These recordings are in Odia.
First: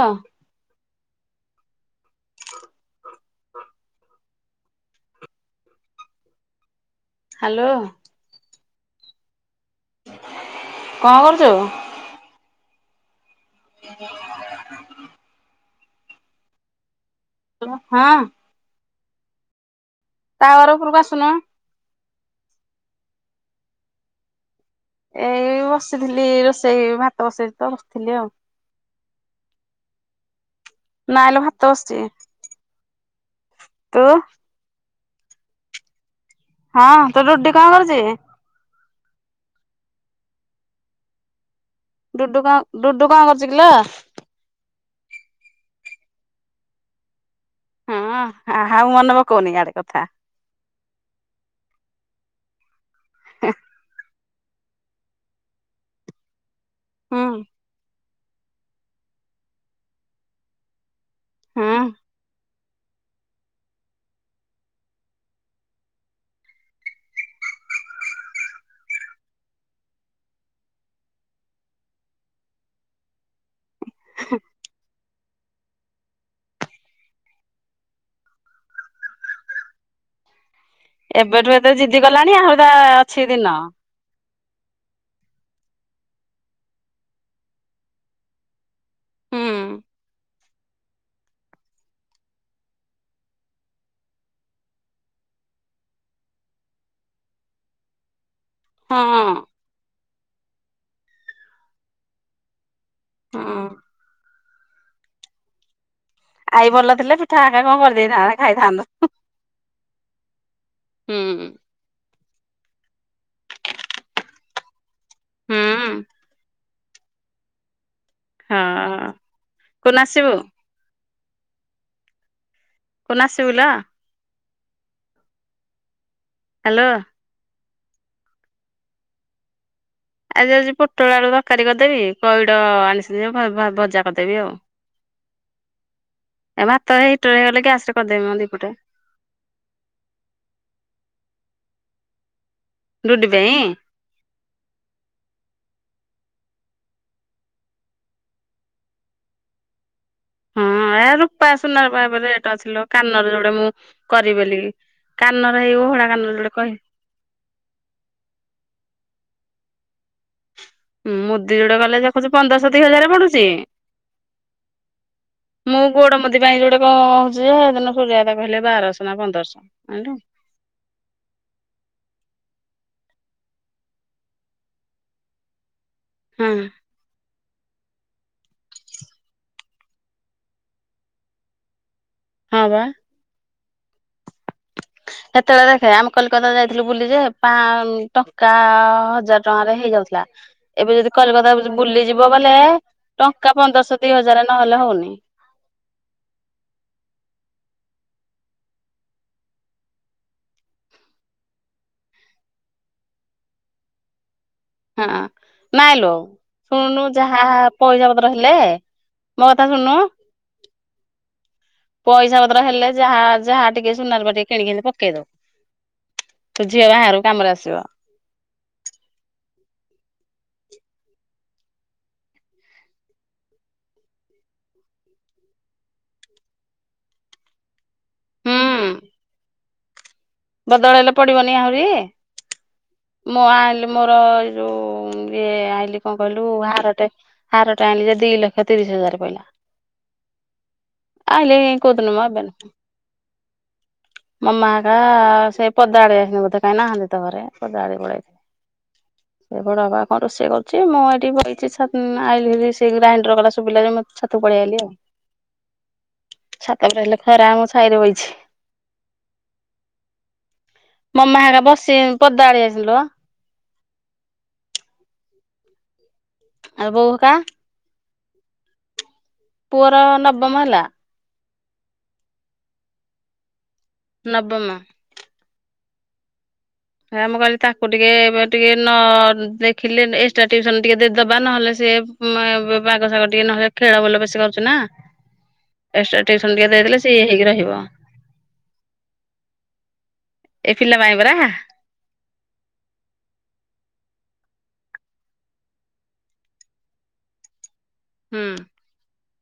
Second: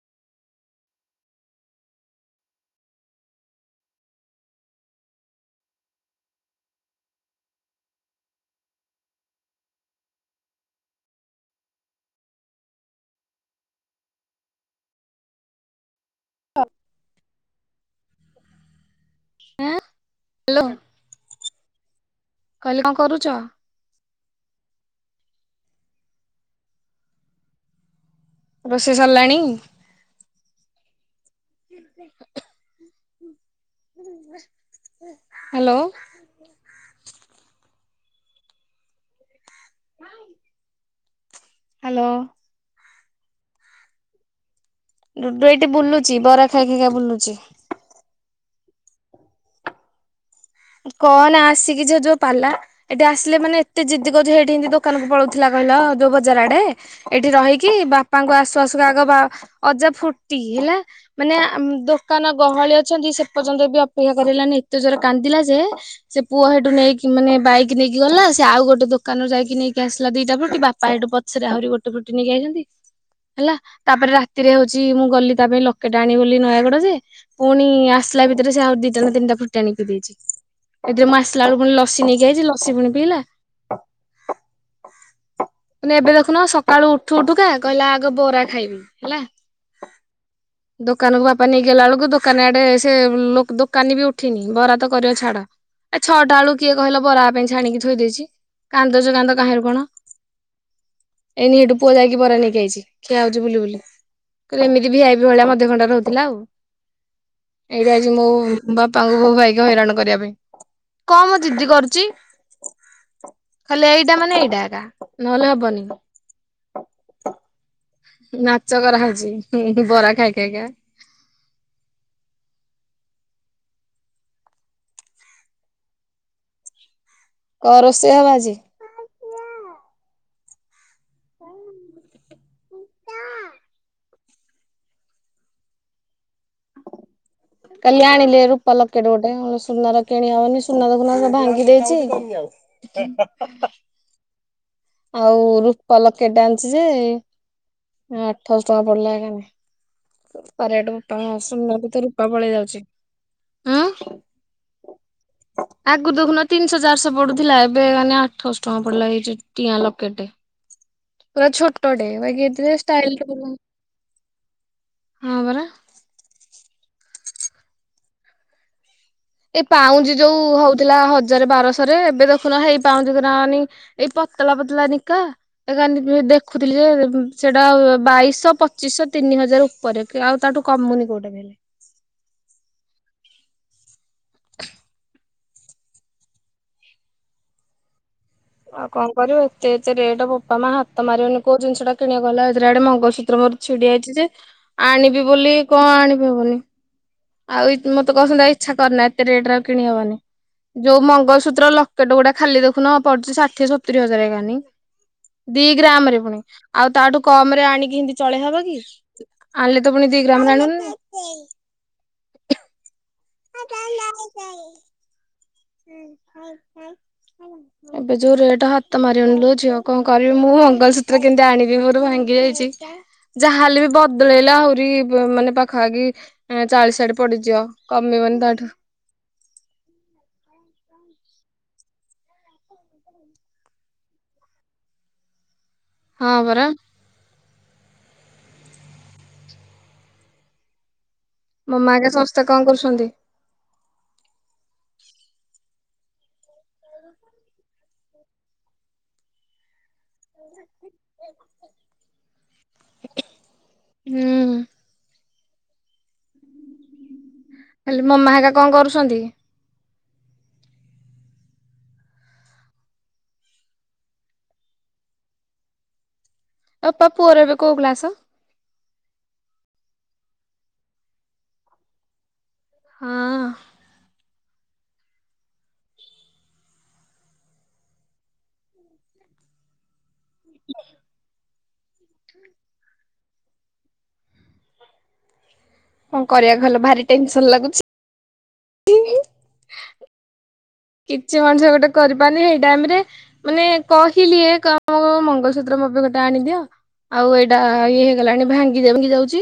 ହଁ। ହ୍ୟାଲୋ। କଣ କରୁଛୁ? [inaudible] ହ ହଁ। ଆଁ ଟୱାର ଉପରକୁ ଆସୁନୁ। କହିଲେ କଣ କରୁଚ? ଏଇ ବସିଥିଲି ରୋଷେଇ ଭାତ ବସେଇି ତ ବସିଥିଲି ଆଉ। ରୋଷେଇ ସରିଲାଣି? ନାଁଲେ ଭାତ ବସିଚି। ତୁ? ହ୍ୟାଲୋ। ହଁ ତୋ ରୁଟି କଣ କରୁଚ? ହଁ। ଡୁୁ କ ଡୁଡୁ କଣ କରୁଚ କିିଲୋ? ଡୁଡୁ ଏଇଠୀ ବୁଲୁଚି ବରା ଖାଇ ଖାଇ ଖ ବୁଲୁଚି। ହଁ ଆଉ ମନେପକୋଉନି ଆଡେ କଥା? କହନା ଆସିକି ଯଯୋଉ ପାଲା ଏଠି ଆସିଲେ ମାନେ ଏତେ ଜିଦି କହୁଛ ସେଇଠି ଏମିତି ଦୋକାନକୁ ପଳଉଥିଲା କହିଲ ଯୋଉ ବଜାର ଆଡେ ହୁଁ ଏଇଠି ରହିକି ବାପ ପାଙ୍କୁ ଆସୁ ଆସୁ ଆଗ ଅଜା ଫୁଟି ହେଲା ମାନେ ହୁଁ ଦୋକାନ ଗହଳି ଛନ୍ତି ସେ ପର୍ଯ୍ୟନ୍ତ ଏବେ ଅପେକ୍ଷା କରିଲାନି ଏତେ ଜୋରେ କାନ୍ଦିଲା ସେ ପୁଅ ସେଠୁ ନେଇକି ମାନେ ବାଇକ ନେଇକି ଗଲା ସେ ଆଉ ଗୋଟେ ଦୋକାନରୁ ଯାଇକି ନେଇକି ଆସିଲା ଦିଟା ପ ବାପା ଏଠୁ ପଛରେ ଆହୁରି ଗୋଟେ ଫୁଟି ନେଇକି ଆଇଚନ୍ତି ହେଲା ତାପରେ ରାତିରେ ହଉଛି ମୁଁ ଗଲି ତା ପାଇଁ ଲୋକେଟା ଆଣିବ ବୋଲି ନୟାଗଡ ଯେ ପୁଣି ଆସିଲା ଭିତରେ ସେ ଆଉ ଦିଟା ନା ତିନିଟା ଫୁଟି ଆଣିକି ଦେଇ ଏଥିରେ ମୁଁ ଆସିଲା ଏବେଠୁ ବେଳକୁ ଏତେ ପୁଣି ଜିଦି ଲସି ନେଇକି କଲାଣି ଆଇଚି ଆହୁରି ତା ଲସି ପୁଣି ପିଇଲା। ଅଛି ଦିନ। ଏବେ ଦେଖୁନ ସକାଳୁ ଉଠୁ ଉଠୁକା କହିଲା ଆଗ ବରା ଖାଇବି। ହେଲା। ହୁଁ ଦୋକାନକୁ ବାପା ନେଇ ଗଲା ବେଳକୁ ଦୋକାନ ଆଡେ ସେ ଦୋକାନୀ ବି ଉଠିନି ବରା ତ କରିବ ଛାଡ। ଏ ଛଅଟା ବେଳକୁ କିଏ କହିଲ ବରା ପାଇଁ ଛାଣିକି ଥୋଇ ଦେଇଚି ହଁ କାନ୍ଦ ଯୋ କାନ୍ଦ ହଁ। କାହିଁଣ କଣ। ଏନି ସେଠୁ ପୁଅ ଯାଇକି ବରା ନେଇକି ଆଇଚି ଖିଆ ହୋଉଚି ବୁଲି ବୁଲି। କ ଏମିତି ଭି ଆ ପି ଭଳିଆ [unintelligible] ଥିଲା ଆଉ ଆଈ ଭଲ ଥିଲେ ପିଠା ହେକା କଣ ଏଇଠା ଆଜି ମୋ କରିଦେଇଥାନ୍ତା ଖାଇଥାନ୍ତୁ। ବାପାଙ୍କୁ ବୋଉ ଭାଇକ ହଇରାଣ କରିବା ପାଇଁ। ହୁଁ କମ ଜିଦି କରୁଚି ଖାଲି ଏଇଟା ମାନେ ଏଇଟା। ନହେଲେ ହୁଁ ହବନି। ନାଚ ହଁ। କରାହଉଚି କୋଉଦିନ ବରା ଆସିବୁ ଖାଇ ଖାଇକା। ନା [unintelligible] ହ୍ୟାଲୋ। କଣ ରୋଷେଇ ହେବ ଆଜି? ଆଜି ଯାଉଚି ପୋଟଳ ଆଳୁ ତରକାରୀ କରିଦେବି ପଇଡ଼ ଆଣିଚନ୍ତି ଯେ ଭ ଭଜା କରିଦେବି ଆ ହଁ। ଏମାନ ତ ଏ ହେଇଗଲେ ଗ୍ୟାସ ରେ କାଲି କରିଦେବି ମ ଆଣିଲେ ଦିପଟେ ରୂପା ଲକେଟ ଗୋଟେ ସୁନାର କିଣି ହବନି ସୁନା ଭା ଭାଙ୍ଗି ଦେଇଚି ଡୁଡି ପାଇଁ ଆଉ ରୂପ ଲକ୍ କେଟାଣିଛି ଯେ ଆଠଶହ ଟଙ୍କା ପଡିଲା କାନ ପରାଟ ବାପା ସୁଣନାକୁ ତ ରେଟ ପଳେଇ ଯାଉଛି। ଅ କାନରେ ଯୋଉଟା ମୁଁ ଆଁ କରିିବେଲି ଆଗରୁ ଦେଖୁନ ତିନିଶହ ଚାରିଶହ ପଡୁଥିଲା ଏବେ ମାନେ ଆଠଶ ଟଙ୍କା ପଡିଲା ଏଇି ଚଛୁଟିଆ ଲୋକେଟେ। ମୁଦି ଯୋଡ ଗଲେ ଦେଖୁଛି ଏଥିରେ ପନ୍ଦରଶତ ହଜାର ଷ୍ଟାଇଲ ଟା ପଡୁଛି। ହଁ ପରା ମୁଁ ଗୋଡ ମୁଦି ପାଇଁ ଯୋଉଟେ କଣ କହୁଛିଦିନ ସୂର୍ଯଦା କହିଲେ ବାରଶହ। ନା ପନ୍ଦରଶହ। ଏ ଆଲୋ ପାଉଁଜି ଯୋଉ ହଉଥିଲା ହଜାର ବାରଶହରେ ଏବେ ଦେଖୁନ ହେଇ ପାଉଁଜି କି ନା ଏଇ ପତଳା ପତଲା ନିକା ଏ କ ହଁ ଦେଖୁଥିଲି ଯେ ସେଟା ବାଇଶ ପଚିଶ ତିନି ହଜାର ଉପରେ ଆଉ ତାଠୁ କମୁନି କୋଉଟାଲେ। ହଁ ବା। ସେତେବେଳେ ଦେଖେ ଆମେ କଲିକତା ଯାଇଥିଲୁ ବୁଲିି ଯେ ପା ଟଙ୍କା ଆଉ କଣ କରିବୁ ହଜାର ଏତେ ଟଙ୍କାରେ ଏତେ ରେଟ୍ ହେଇଯାଉଥିଲା ବୋପା ମା ହାତ ଏବେ ଯଦି କଲିକତା ବୁଲିଯିବ ବଲେ ଚିତ୍ର ମୋର ଛିଡି ଯଇଛି ଯେ ଆଣିବି ବୋଲି କଣ ଆଣିବି ହବନି ଆଉ ମୁଁତ କହୁଛନ୍ତି ଇଚ୍ଛା କରନ ଏତେ ରେଟ୍ ଆଉ କିଣିହବନି। ଯୋଉ ମଙ୍ଗଳସୂତ୍ର ଲକେଟ ଗୋଟେ ଖାଲି ଦେଖୁନ ପଡୁଛି ଷାଠିଏ ସତୁରି ହଜାରାାନଁ। ହଁ। ଦି ଗ୍ରାମ ନାଇଁଲୋ ରେ ପୁଣି ଆଉ ଶୁଣୁନୁ ତାଠୁ ଯାହା କମ ରେ ଆଣିକି ପଇସା ଏମତି ପତ୍ର ହେଲେ ଚଳେଇହବ କି ମୋ କଥା ଆଣିଲେ ଶୁଣୁନୁ ତ ପୁଣି ଦି ଗ୍ରାମ ଜଣ ପଇସା ପତ୍ର ହେଲେ ଯାହା ଯାହା ଟିକେ ସୁନାର ବା ଟିକେ କିଣିକି ପକେଇ ଦଉ। ଆସିବ ଏବେ ଯୋଉ ରେଟ ହାତ ମାରି ଆଣିଲୁ ଝିଅ। କଣ କରିବି ମୁଁ ମଙ୍ଗଲସୂତ୍ର କେମତି ଆଣିବି ମୋର ଭାଙ୍ଗି ଯାଇଛି। ଯାହାହେଲେ ବି ବଦଳେଇଲେ ଆହୁରି ମାନେ ପାଖାପାଖି ଚାଳିଶାଡେ ପଡିଯିବ। ଆମେମାନେ ହୁଁ ଦଠ ବଦଳେଇଲେ ପଡିବନି ଆହୁରି ମୁଁ ଆଣିଲ ମୋର ଏଇ ଯୋଉ ଇଏ ଆଇିଲି କଣ ହଁ କହିଲୁ ପରା। ହାରଟେ ହାର ଟା ଆଣିଲ ଯେ ଦି ଲକ୍ଷ ତିରିଶ ହଜାର ପଇଲା। ଆହଲେ ମାମା ହେକା କଦନ ମା ସମସ୍ତେ କଣ ବାନ କରୁଛନ୍ତି? ମମାକା ହଁ ସେ ପଦା ଆଡେ ଆସି ବୋଧେ କାହିଁ ନାହାନ୍ତି ତ ଘରେ ପଦା ଆଡ ପଳେଇ ସେ ହଣ ବା ହଁ ରୋଷେଇ କରୁଛି ମୁଁ ଏଇଠି ବଛି ସେ ଗ୍ରାଇଣ୍ଡର କଲା ଶୁିଲାରେ ମୁଁ ଛାତୁ ହୁଁ ପଳେଇ ଆଲିି ଆଉ। ଛାତ ଉପରେ ହେଲେ ଖରା ଆମ ସାହିରେ ହେଲେ ବଇଛି। ମାମା ହେକା କଣ କରୁଛନ୍ତି? ମାମା ହୋ ବସି ପଦା ଆସିଲେ। ଆଉ ଅପା ବୋଉ ପୁଅ ହେକା ର ଏବେ କୋଉ କ୍ଲାସ୍? ପୁରର ନବମ ହେଲା। ହଁ। ନବମ। ଆମେ କହିଲି ତାକୁ ଟିକେ ଟିକେ ନ ଦେଖିଲେ ଏକ୍ସଟ୍ରା ଟଟିୁସନ ଟିକେଦବା ନହେଲେ ସେ ବାାଗ ଶାଗ ଟିକେ ନହ ଖେଳ ବୁଲ ବେଶୀ କରୁଛୁ ନା। ଏକ୍ସଟ୍ରା କଣ ଟିଉସନ କରିବାକୁ ଟିକେ ଭଲ ଦେଇଦେଲେ ଭାରି ସିଏ ଇଏ ହେଇକି ଟେନସନ ରହିବ। ଲାଗୁଛି। ଏ ପିଲା ପାଇଁ କିଛି ପରା। ମଣିଷ ଗୋଟେ କରିପାରୁନି ସେଇ ଟାଇମ ରେ ମାନେ କ ି କ ମଙ୍ଗଳସୂତ୍ର ମପଙ୍ଗଟା ଆଣିଦିଅ ଆଉ ଏଇଟା ଆଉ ଇ ହେଇଗଲାଣି ହୁଁ ଭାଙ୍ଗି ଯାଉଛି।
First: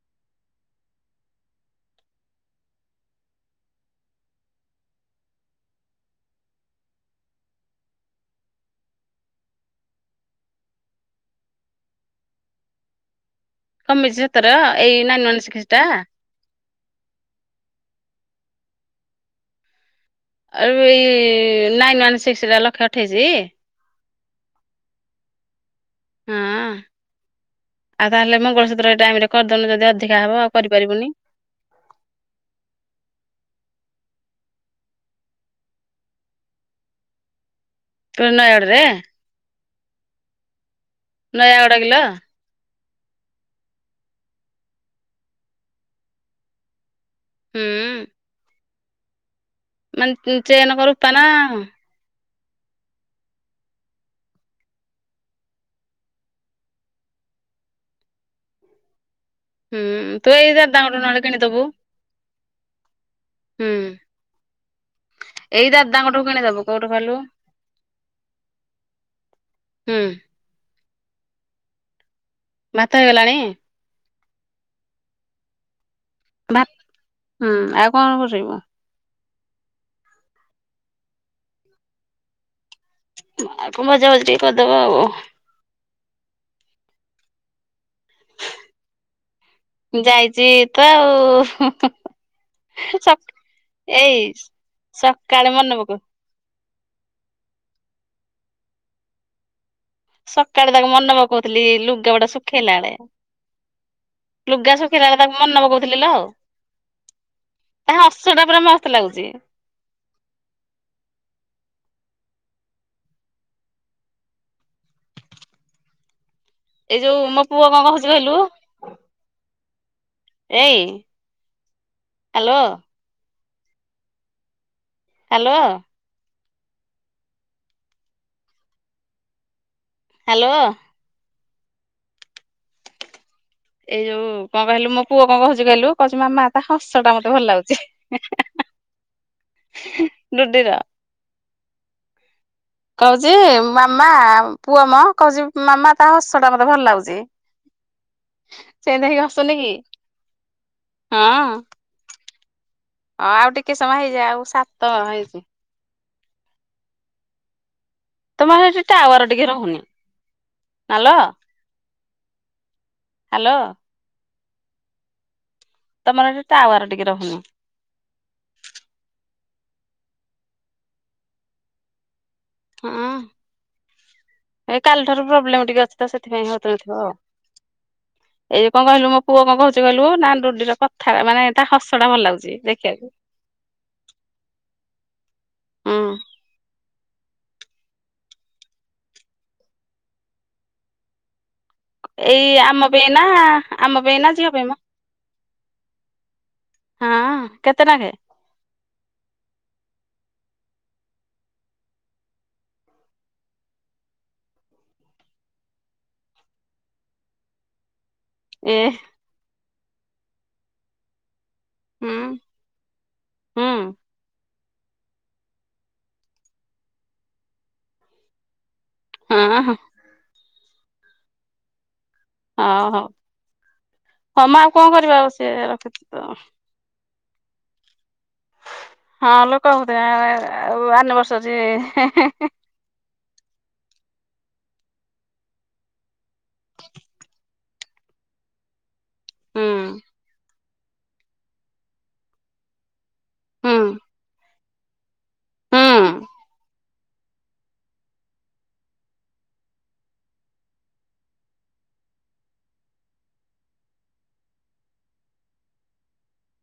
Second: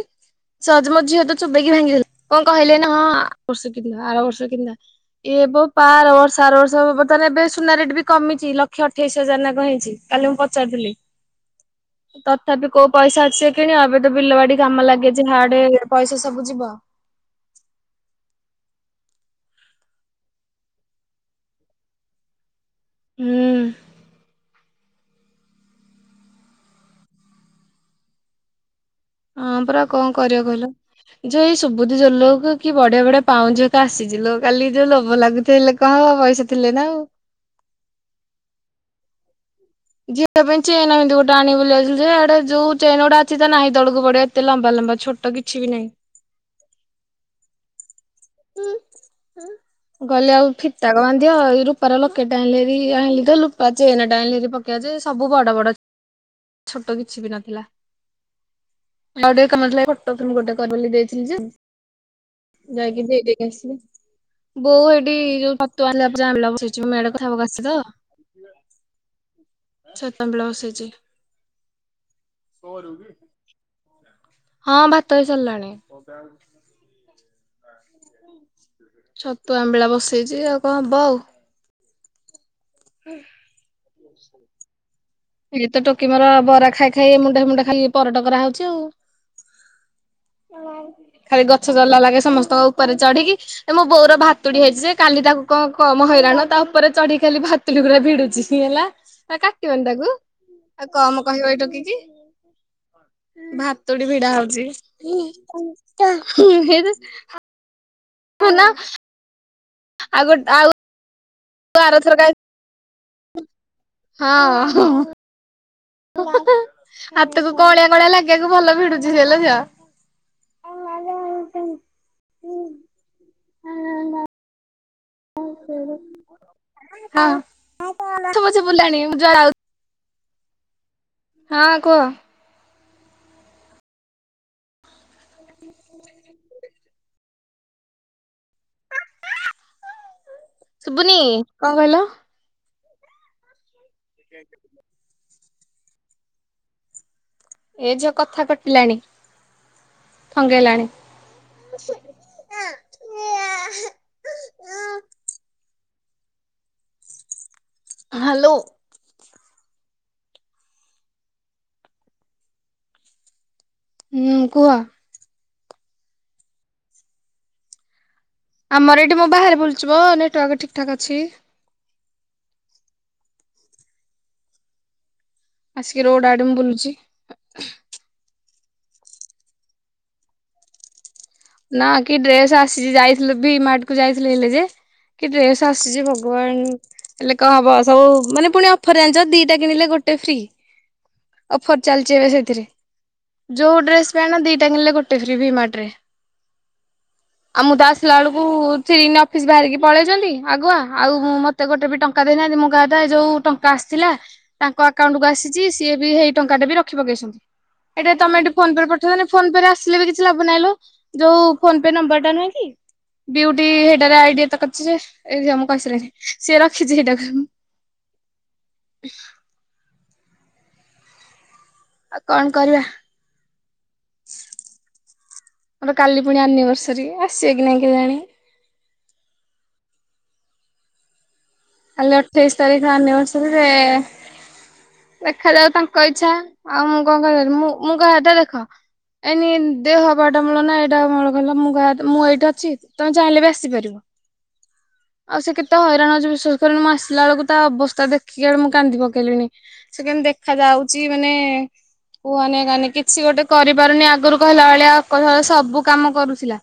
ସଜମ ଝିଅ ତ ଚୋବେଇକି ଭାଙ୍ଗିଲା କଣ କହିଲେ ନାଁ ଆର ବର୍ଷ କିନ୍ ଆର ବର୍ଷ କିନ୍ ଦବା। ଏବ ପାର ବର୍ଷ ସାର ବର୍ଷ ବର୍ତ୍ତମାନ ଏବେ ସୁନା ଟ ବି କମିଛି ଲକ୍ଷ ଅଠେଇଶ ହଜାର ନଙ୍କ ହେଇଛି କାଲି ମୁଁ ପଚାରଥିଲି। ତଥାପି କୋଉ ପଇସା ଅଛି ଯେ କିଣି ଏବେ ତ କମିଛି ବିଲ ସତର ବାଡି କାମ ଏଇ ଲାଗେଛି ନାଇନ ୱାନ ହାଡେ ସିକ୍ସ ଟା ପଇସା ସବୁ ଯିବ। ଆରୁ ଏଇ ନାଇନ୍ ୱନ୍ ସିକ୍ସରେ ଲକ୍ଷେ ଅଠେଇଶ। ହୁଁ। ହଁ ଆଉ ତାହାଲେ ମଗଳସୁତ୍ର ହଁ ପରା କଣ କରିବା କହିଲ ଯୋଉ ଏଇ ସୁବୁଧି ଜୁଏଲର କୁ କି ବଢିଆ ବଢିଆ ପାଉଁଜି ଆସିଚି ଲୋ କାଲି ଯୋଉ ଲୋଭ ଲାଗୁ ଥାଏ ହେଲେ ପଇଷା ଥିଲେ ନା ଆଉ। [unintelligible] ଝିଅଟା ପାଇଁ ଚେନ୍ ଏମିତି ଗୋଟେ ଆଣିବି ନୟାଗଡ ବୋଲି କିଲୋ ଯାଇଥିଲି ହେଟେ ଯୋଉ ଚେ୍ନ ଉଡା ଅଛି ତା ନାହି ତଳକୁ ପଡିବ ଏତେ ଲମ୍ବା ଲମ୍ବା ଛୋଟ କିଛି ବି ନାହିଁ। ହୁଁ। ଗଲେ ମାନେ ଆଉ ଚେନ ଫିତା କରୁ ପାନା ବାନ୍ଧିବ ଏଇ ରୂପାର ଲ କେଟ ଆଇଁଲିଭାରି ଆଇଁଲି ତ ରୁପା ଚେନ୍ ଟେ ଆଣିଲିହାରି ପକେଇବ ଯେ ସବୁ ବଡ ବଡ ଛୋଟ କିଛି ବି ନଥିଲା‌। ଆଉ ଟିକେ କାମଥିଲା ଯେ ଫଟୋ ହୁଁ ତୁ ଫ୍ରେମେ ଏଇ ଗୋଟେ କରିବି ବୋଲି ଦାଦାଙ୍କଠୁ ନହେଲେ ଦେଇଥିଲି ଯେ କିଣିଦବୁ ଯାଇକି ଦେଇକି ହୁଁ ବୋଉ ଏଠି ଯୋଉ ଏଇ ଛତୁ ଆଣିଲା ଦାଦାଙ୍କଠୁ ପରେ କିଣିଦବୁ କୋଉଠୁ [unintelligible] ମୁଁ ଏଡେ କହିଲୁ କଥା ହେବାକୁ ଆସିଚି ତ ହୁଁ ଛତୁ ଆମ୍ବିଳ ବସେଇଚି। ଭାତ ହେଇଗଲାଣି? ହଁ ଭାତ ହେଇସାରିଲାଣି। ଭା ହୁଁ ଆଉ କଣ କରିବ? ଛତୁ ଆମ୍ବିଳା ବସେଇଚି ଆଉ କଣ ହବ ଆଉ। ଆଉ କଣ ଭଜା ଭିଜ ଟିକେ କରିଦବ ଆଉ। ଏଇ ତ ଟୋକି ମୋର ବରା ଖାଇ ଖାଇ ମୁଣ୍ଡା ମୁଣ୍ଡା ଖାଇ [unintelligible] ପରଟା କରା ହୋଉଚି ଆଉ। ଯାଇଛି ତ ଖାଲି ଗଛ ଚଢିଲା ଲାଗେ ସମସ୍ତଙ୍କ ଉପରେ ଆଉ ଚଢିକି ଏ ମୋ ବୋଉର ଏଇ ଭାତୁ ପଡି ଯାଇଚି ଯେ କାଲି ତାକୁ ସକାଳେ କ- ମନେ ପକଉ କମ ହଇରାଣ ତା ଉପରେ ଚଢି ଖାଲି ଭାତୁଡି ଗୁଡା ଭିଡୁଚି ହେଲା କାଟିବନି ତାକୁ ସକାଳେ ଆଉ ତାକୁ ମନେ କମ କହିବ ଏଇ ପକୋଉଥିଲି ଟୋକିକି। ଲୁଗାଗୁଡା ଶୁଖେଇଲା ବେଳେ। ଭାତୁଡି ଭିଡା ହୋଉଚି। ଲୁଗା ଶୁଖେଇଲା ବେଳେ ତାକୁ ମନେ ପକଉଥିଲି ଲୋ ତା ହସ ଟା ପୁରା ମସ୍ତ ଲାଗୁଚି। ଆଉ ଗୋଟେ ଆଉ ଏ ଆର ଥରକ ଆଇ ହଁ। [unintelligible] ଏଇ ଯୋଉ ମୋ ହାତକୁ ପୁଅ କଣ କ‌ଅଁଳିଆ କହୁଛି କ‌ଅଁଳିଆ କହିଲୁ ଲାଗିବାକୁ ଭଲ ଭିଡୁଚି ସେ ଲୋ ଝିଅ। ଏଇ ହାଲୋ। [unintelligible] ହ୍ୟାଲୋ ହଁ ପଛେ ପଛେ ବୁଲାଣି ମୁଁ ଯୁଆଡେ ହାଲୋ। ହଁ କୁହ। ଏଇ ଯୋଉ କଣ କହିଲୁ ମୋ ପୁଅ କଣ କହୁଚି କହିଲୁ କହୁଚି ମାମା ତା ହସ ଟା ମତେ ଭଲ ଲାଗୁଚି। ହେଁ ‌ [unintelligible] ଶୁବୁନି କଣ କହିଲ? କହୁଚି ମାମା ପୁଅମ କହୁଚି ମାମା ତା ହସ ଟା ମତେ ଭଲ ଲାଗୁଚି। ଏ ଯୋ କଥା କଟିଲାଣି। ହସୁନି କି ଥଙ୍ଗେଇଲାଣି। ହଁ ଆଉ ଟିକେ ସମୟ ହେଇଯା ଆଉ ସାତ ହେଇଚି। ହାଲୋ ତମର ହେଟି ଟାୱାର ଟିକେ ରହୁନି ହାଲୋ। ହାଲୋ। ହୁଁ କୁହ। ତମର ହେଟି ଟାୱାର ଟିକେ ରହୁନି। ଆମର ଏଇଠି ମୋ ବାହାରେ ବୁଲିଚି ପା ନେଟୱାର୍କ ଠିକ ଠାକ୍ ଅଛି। ହଁ ଏ କାଲି ଠାରୁ ପ୍ରୋବ୍ଲେମ ଟିକେ ଅଛି ଆସିକି ତ ରୋଡ ଆଡେ ସେଥିପାଇଁ ମୁଁ ହୋଉଥିବ ବୁଲୁଚି। [unintelligible] ଆଉ। ଏଇ କଣ କହିଲୁ ମୋ ପୁଅ କୋହୁଚି କହିଲୁ ନା ଡୁଡିର କଥା ମାନେ ତା ନା ହସ ଟା କି ଭଲ ଲାଗୁଛି ଡ୍ରେସ ଆସିଚି ଦେଖିବାକୁ। ଯାଇଥିଲ ଭିମାଟକୁ ଯାଇଥିଲେ ହେଲେ ଯେ କି ଡ୍ରେସ୍ ଆସିଚି ହୁଁ ଭଗବାନ ହେଲେ କଣ ହବ ସବୁ ମାନେ ପୁଣି ଅଫର ଜାଣିଚ ଦିଇଟା କିଣିଲେ ଗୋଟେ ଫ୍ରି। ଅଫର ଚାଲିଛି ଏବେ ଏଇ ସେଥିରେ ଆମ ପାଇଁ ନା ଯୋଉଁ ଆମ ପାଇଁ ଡ୍ରେସ ପା ନା ଝିଅ ପାଇଁ ଦି'ଟା ମ କିଣିଲେ ଗୋଟେ ଭି-ମାର୍ଟ ରେ। ହଁ ଆଉ ମୁଁ କେତେ ତ ନାଖେ ଆସିଲା ବେଳକୁ ସେ ଅଫିସ ବାହାରିକି ପଳେଇ ଆଉ ଆଗୁଆ ଆଉ ମତେ ଗୋଟେ ବି ଟଙ୍କା ଦେଇନାହାନ୍ତି ମୁଁ କହିବା କଥା ଯୋଉଁ ଟଙ୍କା ଆସିଥିଲା ତାଙ୍କ ଆକାଉଣ୍ଟ ଆସିଛି ସିଏ ବି ହେଇ ଟଙ୍କା ଟା ବି ରଖି ପକେଇଛନ୍ତି। ଏଇଟା ତମେ ଏଠି ଫୋନ ଏ ପେ ରେ ପଠେଇଦ ଫୋନ ପେରେ ଆସିଲେ ବି କିଛି ଲାଭ ନାହିଁଲୋ ଯୋଉଁ ଫୋ ପେ ହୁଁ ନମ୍ବର ଟା ନୁହେଁ କି ବିୟୁଟି ହୁଁ ହେଇଟା ରେ ଆଇଡି ଯେ ଏ ମୁଁ କହିସିଲଣିି ସିଏ ରଖିଛି ହେଟାକୁ। ବ ହଁ ହଁ ଆଉ କଣ କରିବା। ହଉ ହଁ ମ ଆଉ କଣ କରିବା ଆଉ ସିଏ ମୋର ରଖିଛି ତ କାଲି ପୁଣି ଆନିଭର୍ସରୀ ଆସିବେ କି ନାଇଁ କେୟାଣି। ହଁ ଲୋକ ହଉଥିଲେ ଆନବର୍ସ କାଲି ଅଠେଇଶି ତାରିଖ ଅନିବର୍ଷରିରେ। ଦେଖାଯାଉ ତାଙ୍କ ଇଚ୍ଛା ଆଉ ମୁଁ କଣ କରି ମୁଁ କହିବା କଥା ଦେଖ ଏଇନି ହୁଁ ଦେହ ହବା ଏଟା ମୂଳ ନା ଏଇଟା ମୂଳ କହିଲ। ମୁଁ ଏଇଠି ଅଛି। ତମେ ଚାହିଁଲେ ବି ହୁଁ ଆସିପାରିବ। ଆଉ ସେ କେତେ ହୁଁ ହଇରାଣ ହେଉଚି ବି ମୁଁ ଆସିଲା ବେଳକୁ ତା ଅବସ୍ଥା ଦେଖିକି ବଡ ମୁଁ କାନ୍ଦି ପକେଇଲିଣି ସେ କେମତି ଦେଖା ଯାଉଛି ମାନେ କୁହନି କୁହନି କିଛି ଗୋଟେ କରିପାରୁନି ଆଗରୁ କହିଲା ଭଳିଆ କହିଲା ସବୁ କାମ କରୁଥିଲା।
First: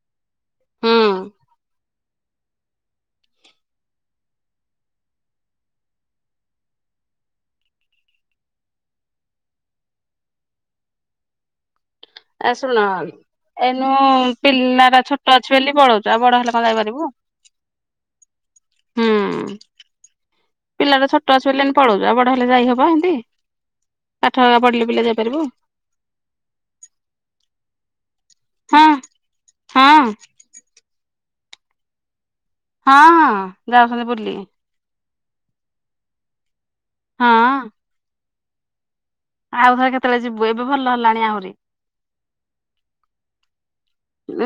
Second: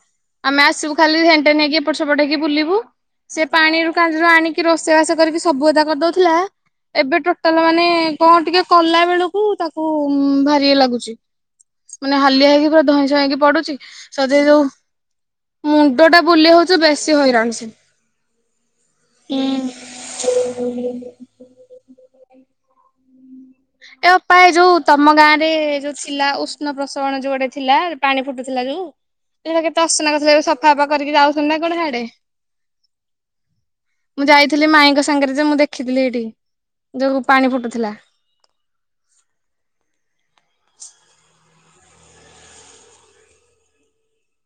ଆମେ ଆସିବୁ ଖାଲି ହୁଁ। ହେଣ୍ଟେନକି ଏପଟ ସେପଟ ହେକି ବୁଲିବୁ ସେ ପାଣିରୁ କାରୁ ଆଣିକି କି ରୋଷେଇବାସ କରିକି ସବୁ ଅଦା କରିଦଉଥିଲା। ଏବେ ଟୋଟାଲ ମାନେ କଣ ଟିକେ କଲା ବେଳକୁ ତାକୁ ଭାରି ଇଏ ଲାଗୁଛି। ମାନେ ହାଲିଆ ଆ ହେଇକି ଶୁଣ ପୁରା ଧଇଁ ସଇଁକି ପଡୁଛି ଏଇନୁ ସହଜେ ଯୋଉଁ ପିଲାଟା ଛୋଟ ଅଛି ବୋଲି ମୁଣ୍ଡ ପଳଉଛୁ ଆଉ ଟା ବଡ ହେଲେ ବୁଲେଈ କଣ ହଉଛି। ଯାଇପାରିବୁ। ବେଶି ହଇରାଣ। ହୁଁ ପିଲାଟା ଛୋଟ ଅଛି ବୋଲି ଏଇନା ପଳଉଛୁ ବଡ ହେଲେ ଯାଇ ହବ ଏମିତି ପାଠ ଏପାୟ ଯୋଉଁ ପଢିଲେ ପିଲା ତମ ଗାଁ ଯାଇପାରିବୁ। ରେ ଯୋଉଁ ଥିଲା ଉଷ୍ଣ ପ୍ରସଣ ଯୋଉଁ ଗୋଟେ ଥିଲା ପାଣି ଫୁଟୁ ଥିଲା ହଁ ଯୋଉଁ ହଁ କେତେ ଅସନା କରିଥିଲା ସଫା ପଫା କରିକି ଯାଉଛନ୍ତି ନା କଣ ହିଆଡ଼େ। ହଁ ହଁ ଯାଉଛନ୍ତି ବୁଲି। ଯାଇଥିଲି ମାଇଁଙ୍କ ସାଙ୍ଗରେ ଯେ ମୁଁ ଦେଖିଥିଲି ଏଇଠି ଯୋଉଁ ପାଣି ଫୁଟୁଥିଲା। ଆଉଥରେ କେତେବେଳେ ଯିବୁ ଏବେ ଭଲ ହେଲାଣି ଆହୁରି।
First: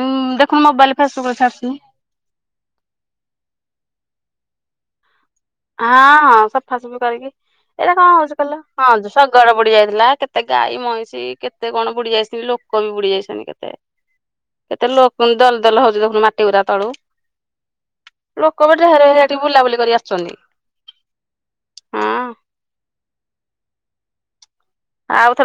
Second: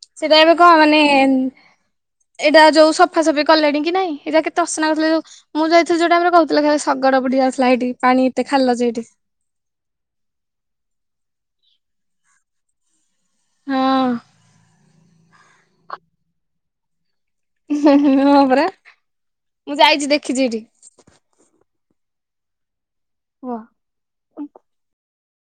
ଉଁ ସେଇଟା ଏବେ ଦେଖୁନୁ କଣ ମୋବାଇଲ ମାନେ ଫେସବୁକରେ ଛାଡୁଛି ଏଇଟା ଯୋଉ ସଫାସଫି କଲେଣି କି ନାଇଁ ଏଇଟା କେତେ ଅସନା ହେଉଥିଲା ଯୋଉଁ ମୁଁ ଯାଇଥିଲି ଯଉଁ ଟାଇମ ରେ ହଁ କହୁଥିଲ ସଫାସଫି ଶଗଡ଼ କରିକି ବୁଡିଆ ଆସଥିଲା ତ। ଏଇଟା କଣ ହଉଛି କହିଲ ହଁ ଶଗଡ ବୁଡି ଯାଇଥିଲା କେତେ ଗାଈ ମଇଁଷି କେତେ କେତେ କଣ ବୁଡି ଯାଇଛନ୍ତି ଲୋକ ବି ବୁଡି ଯାଇଛନ୍ତି କେତେ ହଁ କେତେ ଲୋକ ଦ ଲ ହଉଛି ଦେଖନୁ ମାଟି ଗୁରା ତଳୁ ହଁ ପରା ଲୋକ ବି ଢ଼େରେ ମୁଁ ବୁଲାବୁଲି କରି ଯାଇଛି ଆସୁଛନ୍ତି। ଦେଖିଛି ଏଇଠି। ହଁ ହୁ ଆଉ ଥରେ